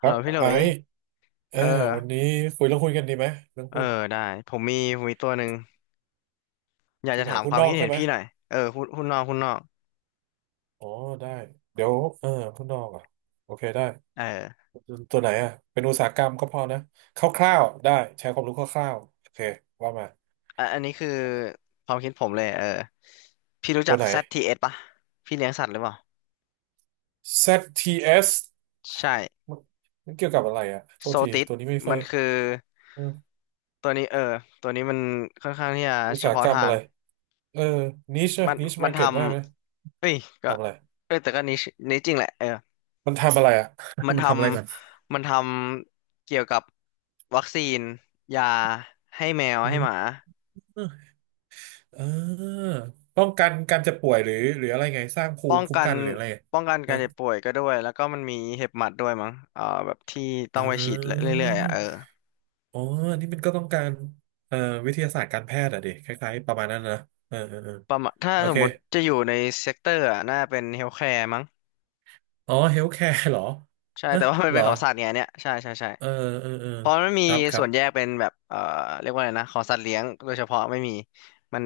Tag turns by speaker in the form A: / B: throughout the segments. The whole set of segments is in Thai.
A: ค
B: ฮัล
A: รั
B: โหล
A: บ
B: พี่หลุ
A: ไอ
B: ย
A: ซ์เอ
B: เอ
A: อ
B: อ
A: วันนี้คุยเรื่องหุ้นกันดีไหมเรื่อง
B: เออ
A: หุ้น
B: ได้ ผมมีตัวหนึ่งอยาก
A: ที่
B: จะ
A: ไหน
B: ถาม
A: หุ้
B: ค
A: น
B: วาม
A: นอ
B: คิ
A: ก
B: ด
A: ใช่
B: เห็น
A: ไหม
B: พี่หน่อย เออคุณนหุนนอกคุณนนอก
A: อ๋อได้เดี๋ยวเออหุ้นนอกอ่ะโอเคได้
B: เออ
A: ตัวไหนอ่ะเป็นอุตสาหกรรมก็พอนะคร่าวๆได้แชร์ความรู้คร่าวๆโอเคว่ามา
B: อ่ะอันนี้คือความคิดผมเลย พี่รู้
A: ตั
B: จั
A: ว
B: ก
A: ไหน
B: ZTS ปะพี่เลี้ยงสัตว์หรือเปล่า
A: ZTS
B: ใช่
A: มันเกี่ยวกับอะไรอ่ะโท
B: โซ
A: ษที
B: ติส
A: ตัวนี้ไม่ค่อ
B: มั
A: ย
B: นคือ
A: ออ
B: ตัวนี้ตัวนี้มันค่อนข้างที่จะ
A: อุต
B: เฉ
A: สาห
B: พาะ
A: กรรม
B: ทา
A: อะ
B: ง
A: ไรเออนิช
B: มัน
A: นิช
B: มั
A: มา
B: น
A: ร์
B: ท
A: เก็ตมากนะ
B: ำเอ้ย ก็
A: ทำอะไร
B: เอ้ยแต่ก็นิชจริงแหละ
A: มันทำอะไรอ่ะ
B: มัน
A: มั
B: ท
A: นทำอะไรก่อน
B: มันทำเกี่ยวกับวัคซีนยาให้แมว
A: อื
B: ให้หมา
A: ม เออป้องกันการจะป่วยหรืออะไรไงสร้างภู
B: ป้อ
A: มิ
B: ง
A: คุ้ม
B: กัน
A: กันหรืออะไร
B: ป้องกันการเจ็บป่วยก็ด้วยแล้วก็มันมีเห็บหมัดด้วยมั้งแบบที่
A: เ
B: ต้องไปฉีดเ
A: ออ
B: รื่อยๆอ่ะเออ
A: อ๋ออันนี่มันก็ต้องการเอ่อวิทยาศาสตร์การแพทย์อะดิคล้ายๆประมาณนั้นนะเออเออเออ
B: ประมาณถ้า
A: โอ
B: สม
A: เค
B: มุติจะอยู่ในเซกเตอร์อ่ะน่าเป็นเฮลท์แคร์มั้ง
A: อ๋อเฮลท์แคร์เหรอ
B: ใช่
A: ฮะ
B: แต่ว่ามัน
A: เหร
B: เป็
A: อ
B: นของสัตว์ไงเนี่ยใช่ใช่ใช่
A: เออเออเออ
B: เพราะมันมี
A: ครับ ครั
B: ส่
A: บ
B: วนแยกเป็นแบบเรียกว่าอะไรนะของสัตว์เลี้ยงโดยเฉพาะไม่มีมัน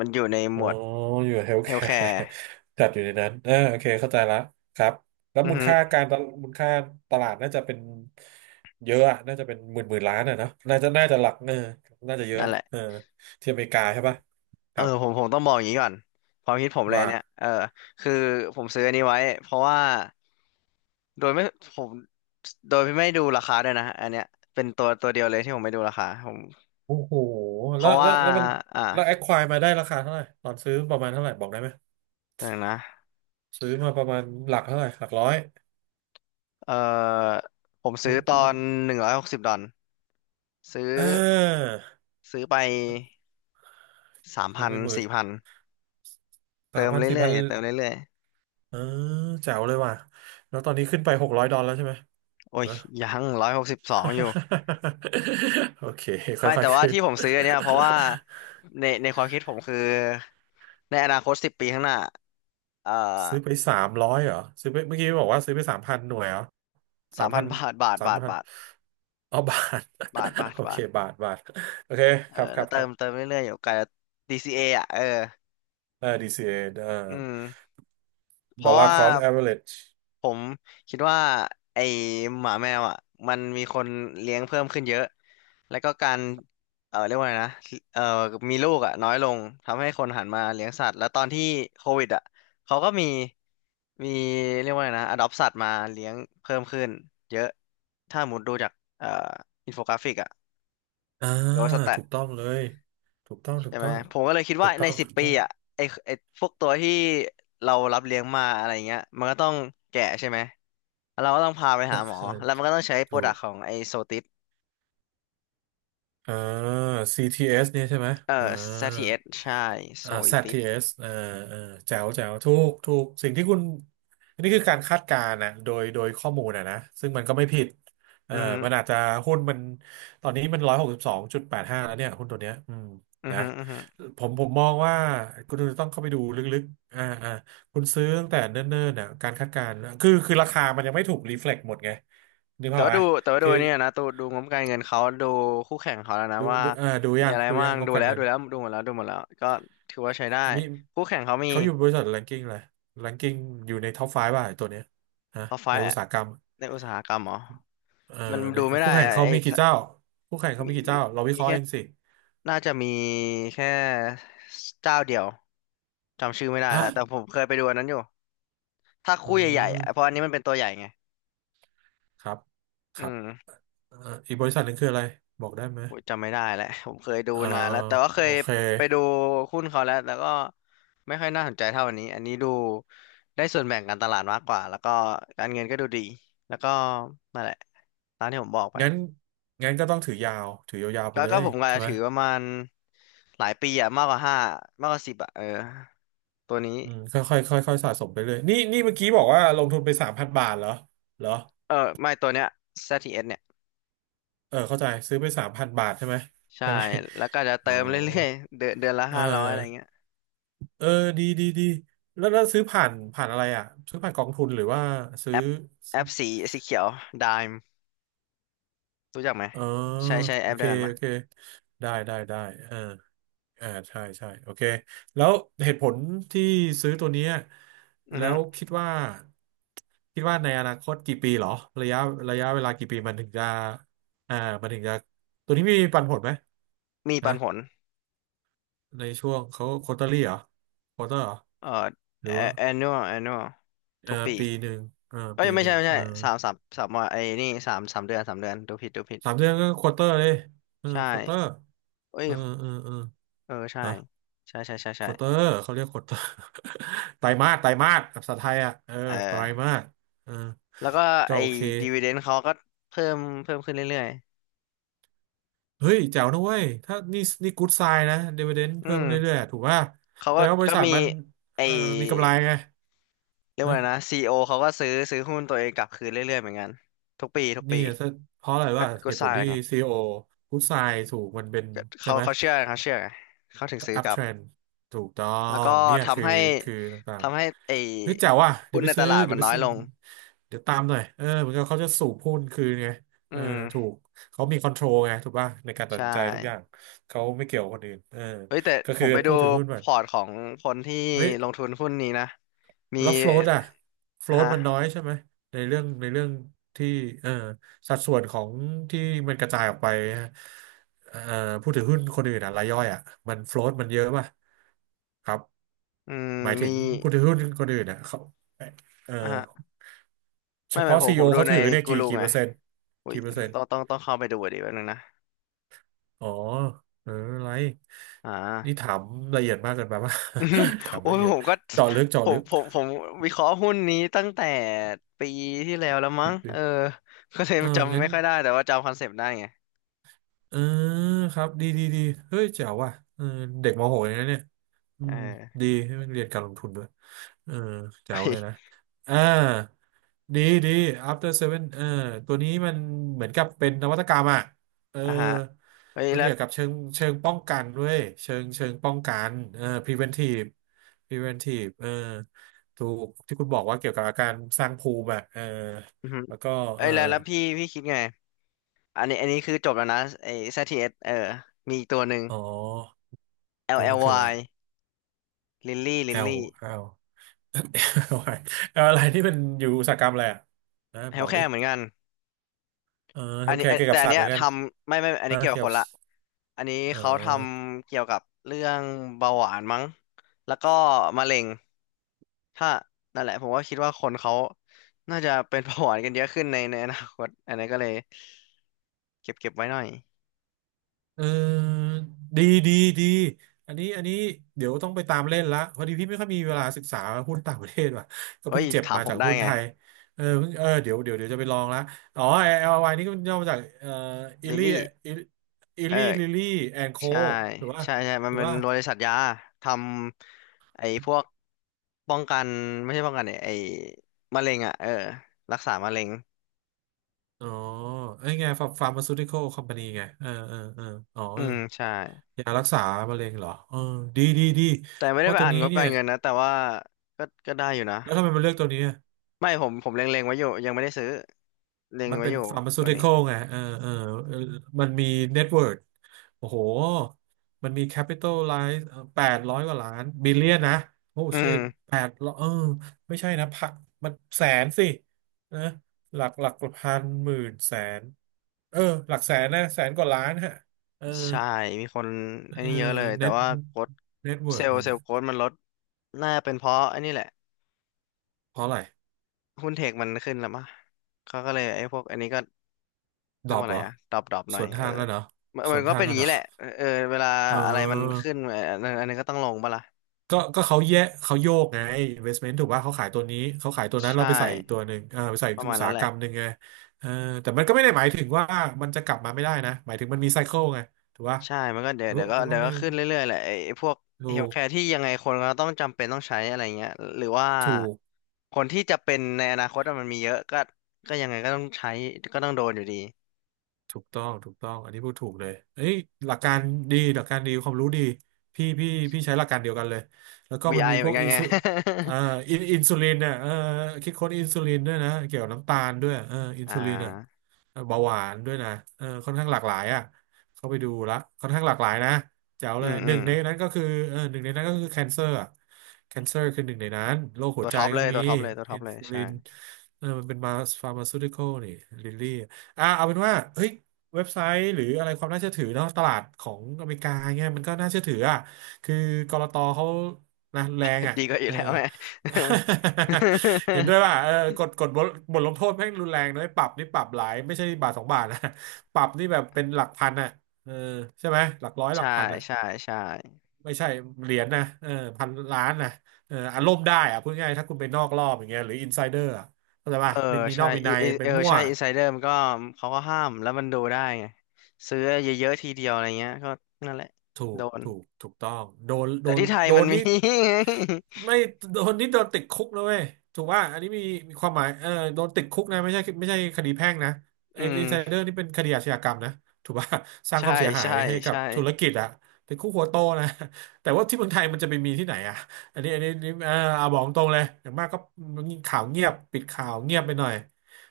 B: มันอยู่ในห
A: อ๋
B: ม
A: อ
B: วด
A: อยู่เฮลท์
B: เฮ
A: แค
B: ลท์แค
A: ร์
B: ร์
A: จัดอยู่ในนั้นเอ่าโอเคเข้าใจละครับแล้ว
B: อือ
A: มูล
B: ฮึ
A: ค่าการตลมูลค่าตลาดน่าจะเป็นเยอะอะน่าจะเป็นหมื่นหมื่นล้านอะเนอะน่าจะน่าจะหลักน่าจะเยอะ
B: นั่นแหละ
A: เออที่อเมริกาใช่ปะค
B: เออ
A: รับ
B: ผมผมต้องบอกอย่างนี้ก่อนความคิดผมเลย
A: ว่า
B: อันเนี่ยคือผมซื้ออันนี้ไว้เพราะว่าโดยไม่ผมโดยไม่ดูราคาด้วยนะอันเนี้ยเป็นตัวเดียวเลยที่ผมไม่ดูราคาผม
A: โอ้โห
B: เพราะว่า
A: แล้วมัน
B: อ่ะ
A: แอคควายมาได้ราคาเท่าไหร่ตอนซื้อประมาณเท่าไหร่บอกได้ไหม
B: อย่างนะ
A: ซื้อมาประมาณหลักเท่าไหร่หลักร้อย
B: เออผมซื้อตอ
A: เออ
B: น160 ดอลซื้อ
A: เอ
B: ซื้อไป
A: อ
B: สาม
A: ซื้อ
B: พั
A: ไป
B: น
A: หมื่น
B: สี่พัน
A: สา
B: เติ
A: ม
B: ม
A: พันสี่
B: เรื่
A: พั
B: อย
A: น
B: ๆเติมเรื่อย
A: เออแจ๋วเลยว่ะแล้วตอนนี้ขึ้นไปหกร้อยดอลแล้วใช่ไหม
B: ๆโอ้ย
A: นะ
B: ยัง162อยู่
A: โอเค
B: ไม่
A: ค่อย
B: แต่
A: ๆ
B: ว่า
A: ขึ้น
B: ที่ผมซื้ออันเนี่ยเพราะว่าในความคิดผมคือในอนาคตสิบปีข้างหน้าเอ่อ
A: ซื้อไปสามร้อยเหรอซื้อไปเมื่อกี้บอกว่าซื้อไปสามพันหน่วยเหรอสา
B: สา
A: ม
B: ม
A: พั
B: พัน
A: น
B: บาทบาท
A: สาม
B: บาท
A: พัน
B: บาท
A: อ๋อบาท
B: บาทบา ท
A: โอเค
B: บาท
A: บาทบาทโอเค
B: เอ
A: ค
B: อ
A: รับค
B: แล้
A: รั
B: ว
A: บค
B: เติ
A: รั
B: มเติ
A: บ
B: มเรื่อยๆอยู่ไกล DCA ออ่ะ
A: เออ DCA เอ
B: อืมเพราะ
A: dollar
B: ว่า
A: cost average
B: ผมคิดว่าไอหมาแมวอ่ะมันมีคนเลี้ยงเพิ่มขึ้นเยอะแล้วก็การเรียกว่าไงนะเออมีลูกอ่ะน้อยลงทำให้คนหันมาเลี้ยงสัตว์แล้วตอนที่โควิดอ่ะเขาก็มีเรียกว่าไงนะอดอปสัตว์มาเลี้ยงเพิ่มขึ้นเยอะถ้าหมุดดูจากเอ่ออินโฟกราฟิกอ่ะ
A: อ่า
B: หรือว่าสแตท
A: ถูกต้องเลยถูกต้องถูก
B: ใช่ไห
A: ต้
B: ม
A: อง
B: ผมก็เลยคิด
A: ถู
B: ว่า
A: กต้
B: ใน
A: อง
B: สิ
A: ถู
B: บ
A: ก
B: ปี
A: ต้อง
B: อ่ะไอไอพวกตัวที่เรารับเลี้ยงมาอะไรเงี้ยมันก็ต้องแก่ใช่ไหม เราก็ต้องพาไป
A: ใช่
B: หาหมอ
A: ใช่
B: แล้วมันก็ต้องใช้โปร
A: ถู
B: ดัก
A: ก
B: ต์ของไอโซติส
A: อ่า CTS เอสเนี่ยใช่ไหม
B: เอ่
A: อ่า
B: อซีทีเ t s ใช่โซ
A: อ่า
B: ติส
A: ZTS อสอ่าอ่าแจ๋วแจ๋วถูกถูกสิ่งที่คุณอันนี้คือการคาดการณ์นะโดยโดยข้อมูลนะนะซึ่งมันก็ไม่ผิดเอ่อ
B: อือฮึ
A: มันอาจจะหุ้นมันตอนนี้มันร้อยหกสิบสองจุดแปดห้าแล้วเนี่ยหุ้นตัวเนี้ยอืม
B: อือ
A: นะ
B: ฮึ
A: ผมผมมองว่าคุณต้องเข้าไปดูลึกๆอ่าอ่าคุณซื้อตั้งแต่เนิ่นๆน่ะการคาดการณ์คือคือราคามันยังไม่ถูกรีเฟล็กหมดไงนึก
B: แต่
A: ภาพ
B: ว่า
A: ไหม
B: ดูแต่ว่าดู
A: คือ
B: เนี่ยนะดูงบการเงินเขาดูคู่แข่งเขาแล้วนะ
A: ดู
B: ว่า
A: ดูอ่าดู
B: มี
A: ยัง
B: อะไร
A: ดู
B: บ้า
A: ยัง
B: ง
A: งบ
B: ดู
A: การ
B: แล้ว
A: เงิ
B: ดู
A: น
B: แล้วดูหมดแล้วก็ถือว่าใช้ได้
A: อามิ
B: คู่แข่งเขามี
A: เขาอยู่บริษัทแรงกิ้งเลยแรงกิ้งอยู่ในท็อปไฟว์ป่ะไอ้ตัวเนี้ยฮะ
B: พอไฟ
A: ในอุตสาหกรรม
B: ในอุตสาหกรรมเหรอ
A: เอ่อ
B: มัน
A: ใน
B: ดูไม่
A: คู่
B: ได้
A: แข่ง
B: อะ
A: เขา
B: ไอ
A: มีกี่
B: ถ้า
A: เจ้าคู่แข่งเขา
B: มี
A: มีกี่
B: มี
A: เจ้าเราวิเค
B: มี
A: ราะห์
B: แค่
A: เองสิ
B: น่าจะมีแค่เจ้าเดียวจำชื่อไม่ได้
A: ฮะ
B: แล้วแต่ผมเคยไปดูอันนั้นอยู่ถ้า
A: อื
B: คู่ใหญ่ๆอ่ะเพราะอั
A: ม
B: นนี้มันเป็นตัวใหญ่ไง
A: ครับค
B: อื
A: รับ
B: ม
A: เอ่ออีกบริษัทหนึ่งคืออะไรบอกได้ไหม
B: โหจำไม่ได้แหล้ว ผมเคยดู
A: เอ่อ
B: นานแล้วแต่ว่าเค
A: โอ
B: ย
A: เค
B: ไปดูหุ้นเขาแล้วแล้วก็ไม่ค่อยน่าสนใจเท่าอันนี้อันนี้ดูได้ส่วนแบ่งการตลาดมากกว่าแล้วก็การเงินก็ดูดีแล้วก็นั่นแหละตามที่ผมบอกไป
A: งั้นงั้นก็ต้องถือยาวถือยาวๆไป
B: ก็
A: เล
B: ก็
A: ย
B: ผมก็
A: ใช่ไหม
B: ถือประมาณหลายปีอะมากกว่าห้ามากกว่าสิบอะเออตัวนี้
A: อืมค่อยๆค่อยๆสะสมไปเลยนี่นี่เมื่อกี้บอกว่าลงทุนไปสามพันบาทเหรอเหรอ
B: เออไม่ตัวเนี้ย ZTS เอสเนี่ย
A: เออเข้าใจซื้อไปสามพันบาทใช่ไหม
B: ใช่
A: ใช่ไหม
B: แล้วก็จะ
A: อ๋อ
B: เติมเรื่อยๆเดือนเดือนละ
A: เอ
B: 500อะไร
A: อ
B: เงี้ย
A: เออดีดีดีแล้วแล้วซื้อผ่านผ่านอะไรอ่ะซื้อผ่านกองทุนหรือว่าซื้
B: แอ
A: อ
B: ปแอปสีสีเขียว Dime รู้จักไหม
A: เออ
B: ใช้ใช้แอ
A: โอ
B: ป
A: เค
B: เดียวกัน
A: โอเค
B: ปะ
A: ได้ได้ได้เออเอาใช่ใช่โอเคแล้วเหตุผลที่ซื้อตัวเนี้ย
B: อือ
A: แล้
B: ฮึ
A: วคิดว่าคิดว่าในอนาคตกี่ปีเหรอระยะระยะเวลากี่ปีมันถึงจะอ่ามันถึงจะตัวนี้มีปันผลไหม
B: มีปั
A: ฮะ
B: นผล
A: ในช่วงเขาควอเตอรี่เหรอควอเตอร์เหรอ
B: เอ่อ
A: หรือว่า
B: a- annual annual
A: เออ
B: ทุกปี
A: ปีหนึ่งเออ
B: เอ้ย
A: ปี
B: ไม่
A: หนึ่
B: ใช่
A: ง
B: ไม่
A: เอ
B: ใช่
A: อ
B: สามว่าไอ้นี่สามเดือนสามเดือนดูผิด
A: สามเดือนก็ควอเตอร์เลยเออ
B: ใช่
A: ควอเตอร์
B: เอ้
A: เอ
B: ย
A: อเออเออ
B: เออใช่
A: ฮะ
B: ใช่ใช่ใช่
A: ค
B: ใช่
A: วอเตอร์เขาเรียกควอเตอร์ ไตรมาสไตรมาสภาษาไทยอ่ะเออ
B: เออ
A: ไตรมาสเออ
B: แล้วก็
A: ก็
B: ไอ้
A: โอเค
B: ดีว i เดน d เขาก็เพิ่มเพิ่มขึ้นเรื่อย
A: เฮ้ยแจ๋วนะเว้ยถ้านี่นี่กู๊ดไซน์นะดิวเดน
B: ๆอื
A: เพิ่ม
B: ม
A: เรื่อยๆถูกป่ะ
B: เขา
A: แสด
B: ก็
A: งว่าบริ
B: ก็
A: ษัท
B: มี
A: มัน
B: ไอ้
A: เอ่อมีกำไรไง
B: เรียกว่าอะไรนะซีโอเขาก็ซื้อหุ้นตัวเองกลับคืนเรื่อยๆเหมือนกันทุกปีทุก
A: นี่
B: ปี
A: อะเพราะอะไร
B: ก็
A: ว่าเห
B: ก็
A: ตุ
B: ส
A: ผล
B: ร้าง
A: ที่
B: ไง
A: ซีอีโอพุทไซถูกมันเป็น
B: ก็
A: ใช่
B: เขา
A: ไหม
B: เขาเชื่อไงเขาเชื่อไงเขาถึงซื้อ
A: อัพ
B: กลั
A: เท
B: บ
A: รนถูกต้อ
B: แล้วก็
A: งเนี่ยคือ
B: ทำให้
A: คือต่าง
B: ทำให้ไอ้
A: ๆเฮ้ยแจ๋วว่ะเดี๋ย
B: หุ้
A: ว
B: น
A: ไป
B: ในต
A: ซื้อ
B: ลาด
A: เดี๋
B: มั
A: ยว
B: น
A: ไป
B: น้อย
A: ซื้อ
B: ลง
A: เดี๋ยวตามหน่อยเออเหมือนกับเขาจะสูบหุ้นคืนไง
B: อื
A: เออถู
B: ม
A: กเขามีคอนโทรลไงถูกป่ะในการตัด
B: ใช่
A: สินใจทุกอย่างเขาไม่เกี่ยวกับคนอื่นเออ
B: เฮ้ยแต่
A: ก็
B: ผ
A: คือ
B: มไปดู
A: ผู้ถือหุ้นแบ
B: พ
A: บ
B: อร์ตของคนที่
A: เฮ้ย
B: ลงทุนหุ้นนี้นะ มี
A: แล้วโฟลตอะโฟลต
B: ฮะ
A: มันน้อยใช่ไหมในเรื่องในเรื่องที่เอ่อสัดส่วนของที่มันกระจายออกไปฮะเอ่อผู้ถือหุ้นคนอื่นอะรายย่อยอะมันโฟล t มันเยอะป่ะครับ
B: อืม
A: หมายถึ
B: มี
A: งผู้ถือหุ้นคนอื่นอะเขาเอ่อ
B: อ่ะฮะ
A: เฉ
B: ไม่
A: พาะ
B: ผ
A: ซี
B: ม
A: อี
B: ผ
A: โอ
B: มดู
A: เขา
B: ใน
A: ถือเนี่ย
B: กู
A: กี่
B: รู
A: กี่
B: ไง
A: เปอร์เซ็นต์
B: อุ้ย
A: กี่เปอร์เซ็นต์
B: ต้องเข้าไปดูดีแป๊บนึงนะ
A: อ๋อเอออะไร
B: อ่
A: นี่
B: า
A: ถามละเอียดมากเกินไป ป่ะ ถา ม
B: โอ้
A: ละ
B: ย
A: เอียด
B: ผมก็
A: เจาะลึกเจาะ
B: ผ
A: ลึ
B: ม
A: ก
B: ผมผมวิเคราะห์หุ้นนี้ตั้งแต่ปีที่แล้วแล้ว
A: คิ
B: มั้ง
A: ดด
B: เออก็เลย
A: เออ
B: จำ
A: งั้น
B: ไม่ค่อยได้แต่ว่าจำคอนเซปต์ได้ไง
A: เออครับดีดีดีเฮ้ยเจ๋วว่ะเออเด็กมหกเลยนะเนี่ยอื
B: เ
A: ม
B: ออ
A: ดีให้มันเรียนการลงทุนด้วยเออเจ๋วเลยนะอ่าดีดี After Seven เออตัวนี้มันเหมือนกับเป็นนวัตกรรมอ่ะเออ
B: อ่ะฮะเฮ้ย
A: มัน
B: แล้ว
A: เกี่ยวกับเชิงป้องกันด้วยเชิงป้องกันเออ preventive preventive เออถูกที่คุณบอกว่าเกี่ยวกับอาการสร้างภูมิอ่ะเออ
B: อือหือ
A: แล้วก็
B: เอ้
A: เอ
B: ย
A: อ
B: แล้วแล้วพี่คิดไงอันนี้คือจบแล้วนะไอ้ ZTS เอสเออมีอีกตัวหนึ่ง
A: อ๋อตัวนึงคืออะไร
B: LLY Lily
A: L L เอาอะไรเอาอะไรที่มันอยู่อุตสาหกรรมอะไรอ่ะนะ
B: เฮ
A: บ
B: ล
A: อกดิ
B: แค่เหมือนกัน
A: เออ
B: อั
A: โอ
B: น
A: เค
B: นี้
A: เกี่ยว
B: แต่
A: กับ
B: อัน
A: สัตว์
B: เนี้
A: เห
B: ย
A: มือนกั
B: ท
A: น
B: ำไม่อัน
A: นะ
B: นี้เกี่ยวกั
A: เกี่ย
B: บ
A: ว
B: ค
A: กับ
B: นละอันนี้
A: เอ
B: เขาท
A: อ
B: ำเกี่ยวกับเรื่องเบาหวานมั้งแล้วก็มะเร็งถ้านั่นแหละผมก็คิดว่าคนเขาน่าจะเป็นเบาหวานกันเยอะขึ้นในอนาคตอันนี้ก็เลยเก็บไว้หน่อย
A: เออดีดีดีอันนี้อันนี้เดี๋ยวต้องไปตามเล่นละพอดีพี่ไม่ค่อยมีเวลาศึกษาหุ้นต่างประเทศว่ะก็
B: เอ้
A: เพิ่ง
B: ย
A: เจ็บ
B: ถาม
A: มา
B: ผ
A: จา
B: ม
A: ก
B: ได้
A: หุ้น
B: ไง
A: ไทยเออเพิ่งเออเดี๋ยวเดี๋ยวเดี๋ยวจะไปลองละอ๋อแอ LLY นี่ก็มันย่อมาจากอิ
B: ลิล
A: ลี่
B: ลี่
A: อิ
B: เออ
A: ลี่ลิลี่แอนโค
B: ใช่
A: หรือว่า
B: ใช่ใช่มั
A: ห
B: น
A: รือ
B: เป็น
A: ว่า
B: บริษัทยาทำไอ้พวกป้องกันไม่ใช่ป้องกันเนี่ยไอ้มะเร็งอ่ะเออรักษามะเร็ง
A: อ๋อไอ้ไงฟาร์มาซูติคอลคอมพานีไงเออเออเอออ๋อ
B: อืมใช่
A: ยารักษามะเร็งเหรอเออดีดีดี
B: แต่ไม่
A: เพ
B: ได้
A: ราะ
B: ไป
A: ตัว
B: อ่าน
A: นี้
B: งบ
A: เนี่
B: กา
A: ย
B: รเงินนะแต่ว่าก็ได้อยู่นะ
A: แล้วทำไมมันเลือกตัวนี้อะ
B: ไม่ผมเล็งๆไว้อยู่ยังไม่ได้ซื้อเล็ง
A: มัน
B: ไว้
A: เป็น
B: อยู่
A: ฟาร์มาซู
B: ตัว
A: ติค
B: นี้
A: อลไงเออเออเออมันมีเน็ตเวิร์โอ้โหมันมีแคปิตอลไลซ์แปดร้อยกว่าล้านบิลเลียนนะ โอ้
B: อื
A: ชิต
B: ม
A: แปดร้อยเออไม่ใช่นะพักมันแสนสินะหลักหลักพันหมื่นแสนเออหลักแสนนะแสนกว่าล้านฮะเออ
B: ใช่มีคน
A: เออ
B: อันนี้เยอะเลยแต่
A: เน็ต
B: ว่าโค้ด
A: เน็ตเวิ
B: เซ
A: ร์
B: ลล์
A: มัน
B: เซล
A: อะ
B: ล์โค้ดมันลดน่าเป็นเพราะอันนี้แหละ
A: เพราะอะไร
B: หุ้นเทคมันขึ้นแล้วมั้เขาก็เลยไอ้พวกอันนี้ก็
A: ด
B: เรี
A: ร
B: ยก
A: อป
B: ว่าอะ
A: เหร
B: ไร
A: อ
B: อะดรอปห
A: ส
B: น่อย
A: วน
B: เอ
A: ทา
B: อ
A: งกันเหรอ
B: มัน
A: ส
B: มั
A: ว
B: น
A: น
B: ก็
A: ทาง
B: เป็นอ
A: กั
B: ย่า
A: น
B: ง
A: เหร
B: นี้
A: อ
B: แหละเออเวลา
A: เอ
B: อะไรมัน
A: อ
B: ขึ้นเอออันนั้นก็ต้องลงปะล่ะ
A: ก็ก็เขาแยกเขาโยกไง investment ถูกป่ะเขาขายตัวนี้เขาขายตัวนั้น
B: ใช่
A: เราไปใส่อีกตัวหนึ่งอ่าไปใส่อี
B: ป
A: ก
B: ระมา
A: อุ
B: ณ
A: ตสา
B: นั้
A: ห
B: นแห
A: กร
B: ละ
A: รมหนึ่งไงเออแต่มันก็ไม่ได้หมายถึงว่ามันจะกลับมาไม่ได้นะหมายถึงมันมีไซเคิลไงถูกป่ะ
B: ใช่มันก็เดี๋ย
A: ไอ้
B: ว
A: พว
B: เดี๋ย
A: ก
B: วก็
A: ไอ้พว
B: เดี๋
A: ก
B: ยวก็
A: นี้
B: ขึ้นเรื่อยๆแหละไอ้พวกเฮ
A: ถู
B: ล
A: ก
B: ท์แคร์ที่ยังไงคนก็ต้องจำเป็นต้องใช้อะไรเงี้ยหรือว่า
A: ถูก
B: คนที่จะเป็นในอนาคตอะมันมีเยอะก็ก็ยังไงก็ต้องใช้ก็ต้องโดนอยู่ดี
A: ถูกต้องถูกต้องอันนี้พูดถูกเลยเอ้ยหลักการดีหลักการดีความรู้ดีพี่พี่พี่ใช้หลักการเดียวกันเลยแล้วก็มัน
B: VI
A: มี
B: เห
A: พ
B: มื
A: ว
B: อน
A: ก
B: กัน
A: อิน
B: ไง
A: ซูอ่าอินซูลินเนี่ยเออคิดค้นอินซูลินด้วยนะเกี่ยวกับน้ำตาลด้วยเอออิ น
B: อ่า
A: ซูลินอ่ะเบาหวานด้วยนะเออค่อนข้างหลากหลายอ่ะเข้าไปดูละค่อนข้างหลากหลายนะแจ๋ว
B: อื
A: เลย
B: ม
A: ห
B: อื
A: นึ่ง
B: ม
A: ในนั้นก็คือเออหนึ่งในนั้นก็คือแคนเซอร์อ่ะแคนเซอร์คือหนึ่งในนั้นโรคหั
B: ตั
A: ว
B: ว
A: ใจ
B: ท็อป
A: ก็
B: เลย
A: มี
B: ตัวท็อปเลยตัวท็
A: อิ
B: อป
A: น
B: เลย
A: ซูลิ
B: ใช่
A: นเออมันเป็นมาฟาร์มาซูติคอลนี่ลิลลี่ อ่าเอาเป็นว่าเฮ้ยเว็บไซต์หรืออะไรความน่าเชื่อถือเนาะตลาดของอเมริกาเงี้ยมันก็น่าเชื่อถืออ่ะคือกลตเขานะแรง อ่ะ
B: ดีกว่าอ
A: เอ
B: ยู่
A: อ
B: แล้วแม่
A: เห็นด้วยว่า เออกฎบทลงโทษแม่งรุนแรงนะปรับนี่ปรับหลายไม่ใช่บาทสองบาทนะ ปรับนี่แบบเป็นหลักพันอ่ะเออใช่ไหมหลักร้อยหลัก
B: ใช่
A: พันอ่ะ
B: ใช่ใช่
A: ไม่ใช่เหรียญนะเออพันล้านนะเอออารมณ์ได้อ่ะพูดง่ายๆถ้าคุณไปนอกรอบอย่างเงี้ยหรืออินไซเดอร์อ่ะเข้าใจป่ะ
B: เออ
A: มันมีน
B: ใช่
A: อกมี
B: อิ
A: ใน
B: อิ
A: ไป
B: เออ
A: มั่ว
B: ใช่อินไซเดอร์มันก็เขาก็ห้ามแล้วมันดูได้ไงซื้อเยอะๆทีเดียวอะไรเงี้ยก็นั่นแหละ
A: ถู
B: โด
A: ก
B: น
A: ถูกถูกต้อง โดนโด
B: แต่
A: น
B: ที่ไทย
A: โด
B: มั
A: น
B: น
A: นี่
B: มี
A: ไม่โดนนี่โดนติดคุกนะเว้ยถูกว่าอันนี้มีมีความหมายเออโดนติดคุกนะไม่ใช่ไม่ใช่คดีแพ่งนะ ไอ้
B: อื
A: อิ
B: ม
A: นไซเดอร์นี่เป็นคดีอาชญากรรมนะถูกป่ะ สร้างค
B: ใช่
A: วามเสียหาย
B: ใช่
A: ให้กับ
B: ใช่
A: ธุรกิจอะติดคุกหัวโตนะแต่ว่าที่เมืองไทยมันจะไปมีที่ไหนอะอันนี้อันนี้นี่เออเอาบอกตรงเลย อย่างมากก็ข่าวเงียบปิดข่าวเงียบไปหน่อย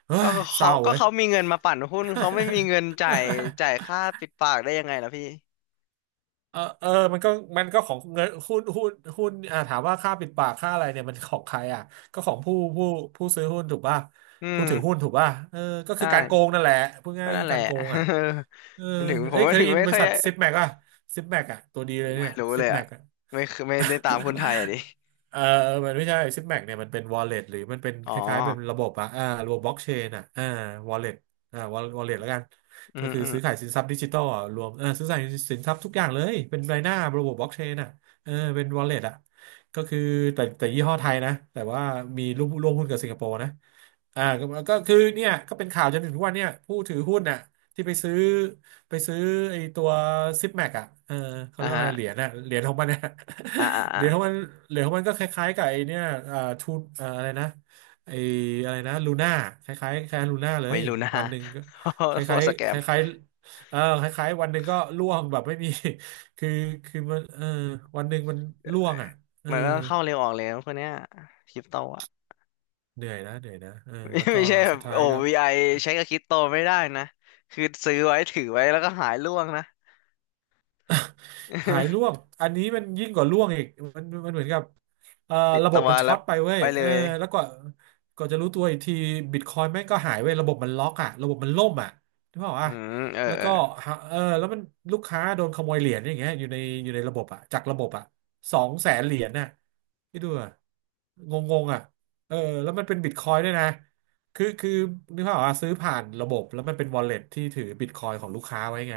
A: เฮ้
B: ก็
A: ยเศ
B: เขา
A: ร้า
B: ก็
A: เว้ย
B: เขามีเงินมาปั่นหุ้นเขาไม่มีเงินจ่ายจ่ายค่าปิดปากได้ยังไงล่ะพี่
A: เออเออมันก็มันก็ของเงินหุ้นหุ้นหุ้นอ่าถามว่าค่าปิดปากค่าอะไรเนี่ยมันของใครอ่ะก็ของผู้ผู้ซื้อหุ้นถูกป่ะ
B: อื
A: ผู้ถือหุ้น
B: ม
A: ถูกป่ะเออก็
B: ใช่
A: คือการโกงนั่นแหละพูดง่า
B: ก็
A: ยๆก็
B: นั่น
A: คือ
B: แหละ
A: การโกงอ่ะเออ
B: มันถึงผ
A: เอ้
B: ม
A: ยเค
B: ว่า
A: ย
B: ถึ
A: ได้
B: ง
A: ยิน
B: ไม่
A: บริ
B: ค่อย
A: ษัทซิปแม็กอ่ะซิปแม็กอ่ะตัวดีเลย
B: ไม่
A: เนี่ย
B: รู้
A: ซิ
B: เล
A: ป
B: ย
A: แม็
B: อ่ะ
A: ก
B: ไม่เคยไม่ได้ตามคนไทยอ่ะดิ
A: เออมันไม่ใช่ซิปแม็กเนี่ยมันเป็นวอลเล็ตหรือมันเป็น
B: อ๋
A: ค
B: อ
A: ล้ายๆเป็นระบบอะอ่าระบบบล็อกเชนอะอ่าวอลเล็ตอ่าวอลเล็ตแล้วกัน
B: อื
A: ก็
B: ม
A: คือ
B: อืม
A: ซื้อขายสินทรัพย์ดิจิทัลอะรวมเออซื้อขายสินทรัพย์ทุกอย่างเลยเป็นรายหน้าระบบบล็อกเชนอะเออเป็นวอลเล็ตอะก็คือแต่แต่ยี่ห้อไทยนะแต่ว่ามีร่วมหุ้นกับสิงคโปร์นะ อ่าก็ก็คือเนี่ยก็เป็นข่าวจนถึงทุกวันเนี่ยผู้ถือหุ้นน่ะที่ไปซื้อไอ้ตัวซิปแม็กอ่ะเออเขา
B: อ่ะ
A: เรียกว่าอะ
B: ฮะ
A: ไรเหรียญน่ะเหรียญของมันน่ะ
B: อ่ะอ่ะ
A: เห
B: อ่ะ
A: รียญของมันเหรียญของมันก็คล้ายๆกับไอ้เนี่ยอ่าทูอ่าอะไรนะไอ้อะไรนะลูน่าคล้ายๆคล้ายลูน่าเล
B: ไว้
A: ย
B: ลูน่า
A: วันหนึ่งก็ค
B: โคต
A: ล้า
B: ร
A: ย
B: สแก
A: ๆค
B: ม
A: ล้ายๆเออคล้ายๆวันหนึ่งก็ร่วงแบบไม่มี คือคือมันเออวันหนึ่งมันร่วงอ่ะเออ
B: มันก็ต้องเข้าเร็วออกเร็วพวกเนี้ยคริปโตอ่ะ
A: เหนื่อยนะเออ
B: ไม่
A: แล้วก็
B: ไม่ใช่แบ
A: สุ
B: บ
A: ดท้า
B: โอ้
A: ยก็
B: VI ใช้กับคริปโตไม่ได้นะ คือซื้อไว้ถือไว้แล้วก็หายล่วงนะ
A: หายร่วง อันนี้มันยิ่งกว่าร่วงอีกมันเหมือนกับเอ่อ
B: ปิด
A: ระบ
B: ตั
A: บ
B: ว
A: มันช็
B: แล้
A: อ
B: ว
A: ตไปเว้ย
B: ไปเล
A: เออ
B: ย
A: แล้วก็ก็จะรู้ตัวอีกทีบิตคอยน์แม่งก็หายเว้ยระบบมันล็อกอ่ะระบบมันล่มอ่ะถูกเปล่า
B: อื
A: อ่ะ
B: ม เออ
A: แล้ว
B: เออ
A: ก็หาเออแล้วมันลูกค้าโดนขโมยเหรียญอย่างเงี้ยอยู่ในระบบอ่ะจากระบบอ่ะสองแสนเหรียญน่ะที่ดูอะงงงๆอ่ะเออแล้วมันเป็นบิตคอยน์ด้วยนะคือนึกภาพออกอ่ะซื้อผ่านระบบแล้วมันเป็นวอลเล็ตที่ถือบิตคอยน์ของลูกค้าไว้ไง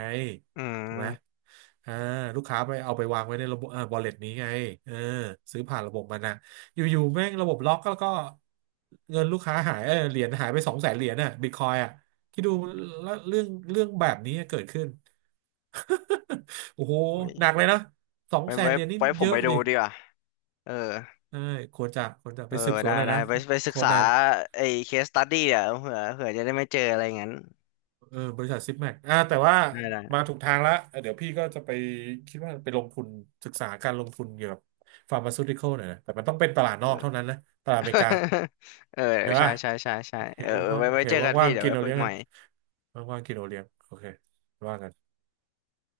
B: อื
A: ถูกไหม
B: ม
A: อ่าลูกค้าไปเอาไปวางไว้ในระบบอ่า wallet นี้ไงเออซื้อผ่านระบบมันนะอยู่ๆแม่งระบบล็อกแล้วก็เงินลูกค้าหายเออเหรียญหายไปสองแสนเหรียญน่ะบิตคอยอ่ะคิดดูแล้วเรื่องแบบนี้เกิดขึ้น โอ้โห
B: โอ้ย
A: หนักเลยนะสอง
B: ไว้
A: แสน
B: ไว้
A: เหรียญนี่
B: ไว้ผ
A: เย
B: ม
A: อะ
B: ไปดู
A: ดิ
B: ดีกว่า เออ
A: เออควรจะ
B: เอ
A: ไป
B: อ
A: สืบสว
B: ได้
A: นหน่อย
B: ได้
A: นะ
B: ไป
A: โค
B: ศึกษา
A: นัน
B: ไอ้เคสตัดดี้อ่ะเผื่อจะได้ไม่เจออะไรงั้น
A: เออบริษัทซิปแม็กอ่าแต่ว่า
B: ได้ได้
A: มาถูกทางแล้วเดี๋ยวพี่ก็จะไปคิดว่าไปลงทุนศึกษาการลงทุนเกี่ยวกับฟาร์มาซูติคอลหน่อยนะแต่มันต้องเป็นตลาดน
B: เอ
A: อก
B: อ
A: เท่านั้นนะตลาดอเมริกา
B: เออ
A: ใช่
B: ใช่
A: ป่ะ
B: ใช่ใช่ใช่
A: โอเห็
B: เอ
A: น
B: อเออ
A: ว่า
B: ไว้
A: โอ
B: ไว้
A: เค
B: เจอกัน
A: ว่า
B: พี่
A: งๆ
B: เดี๋ยว
A: กิน
B: ไว้
A: เอา
B: คุย
A: เลี้ยง
B: ให
A: กั
B: ม่
A: นว่างๆกินเอาเลี้ยงโอเคว่ากัน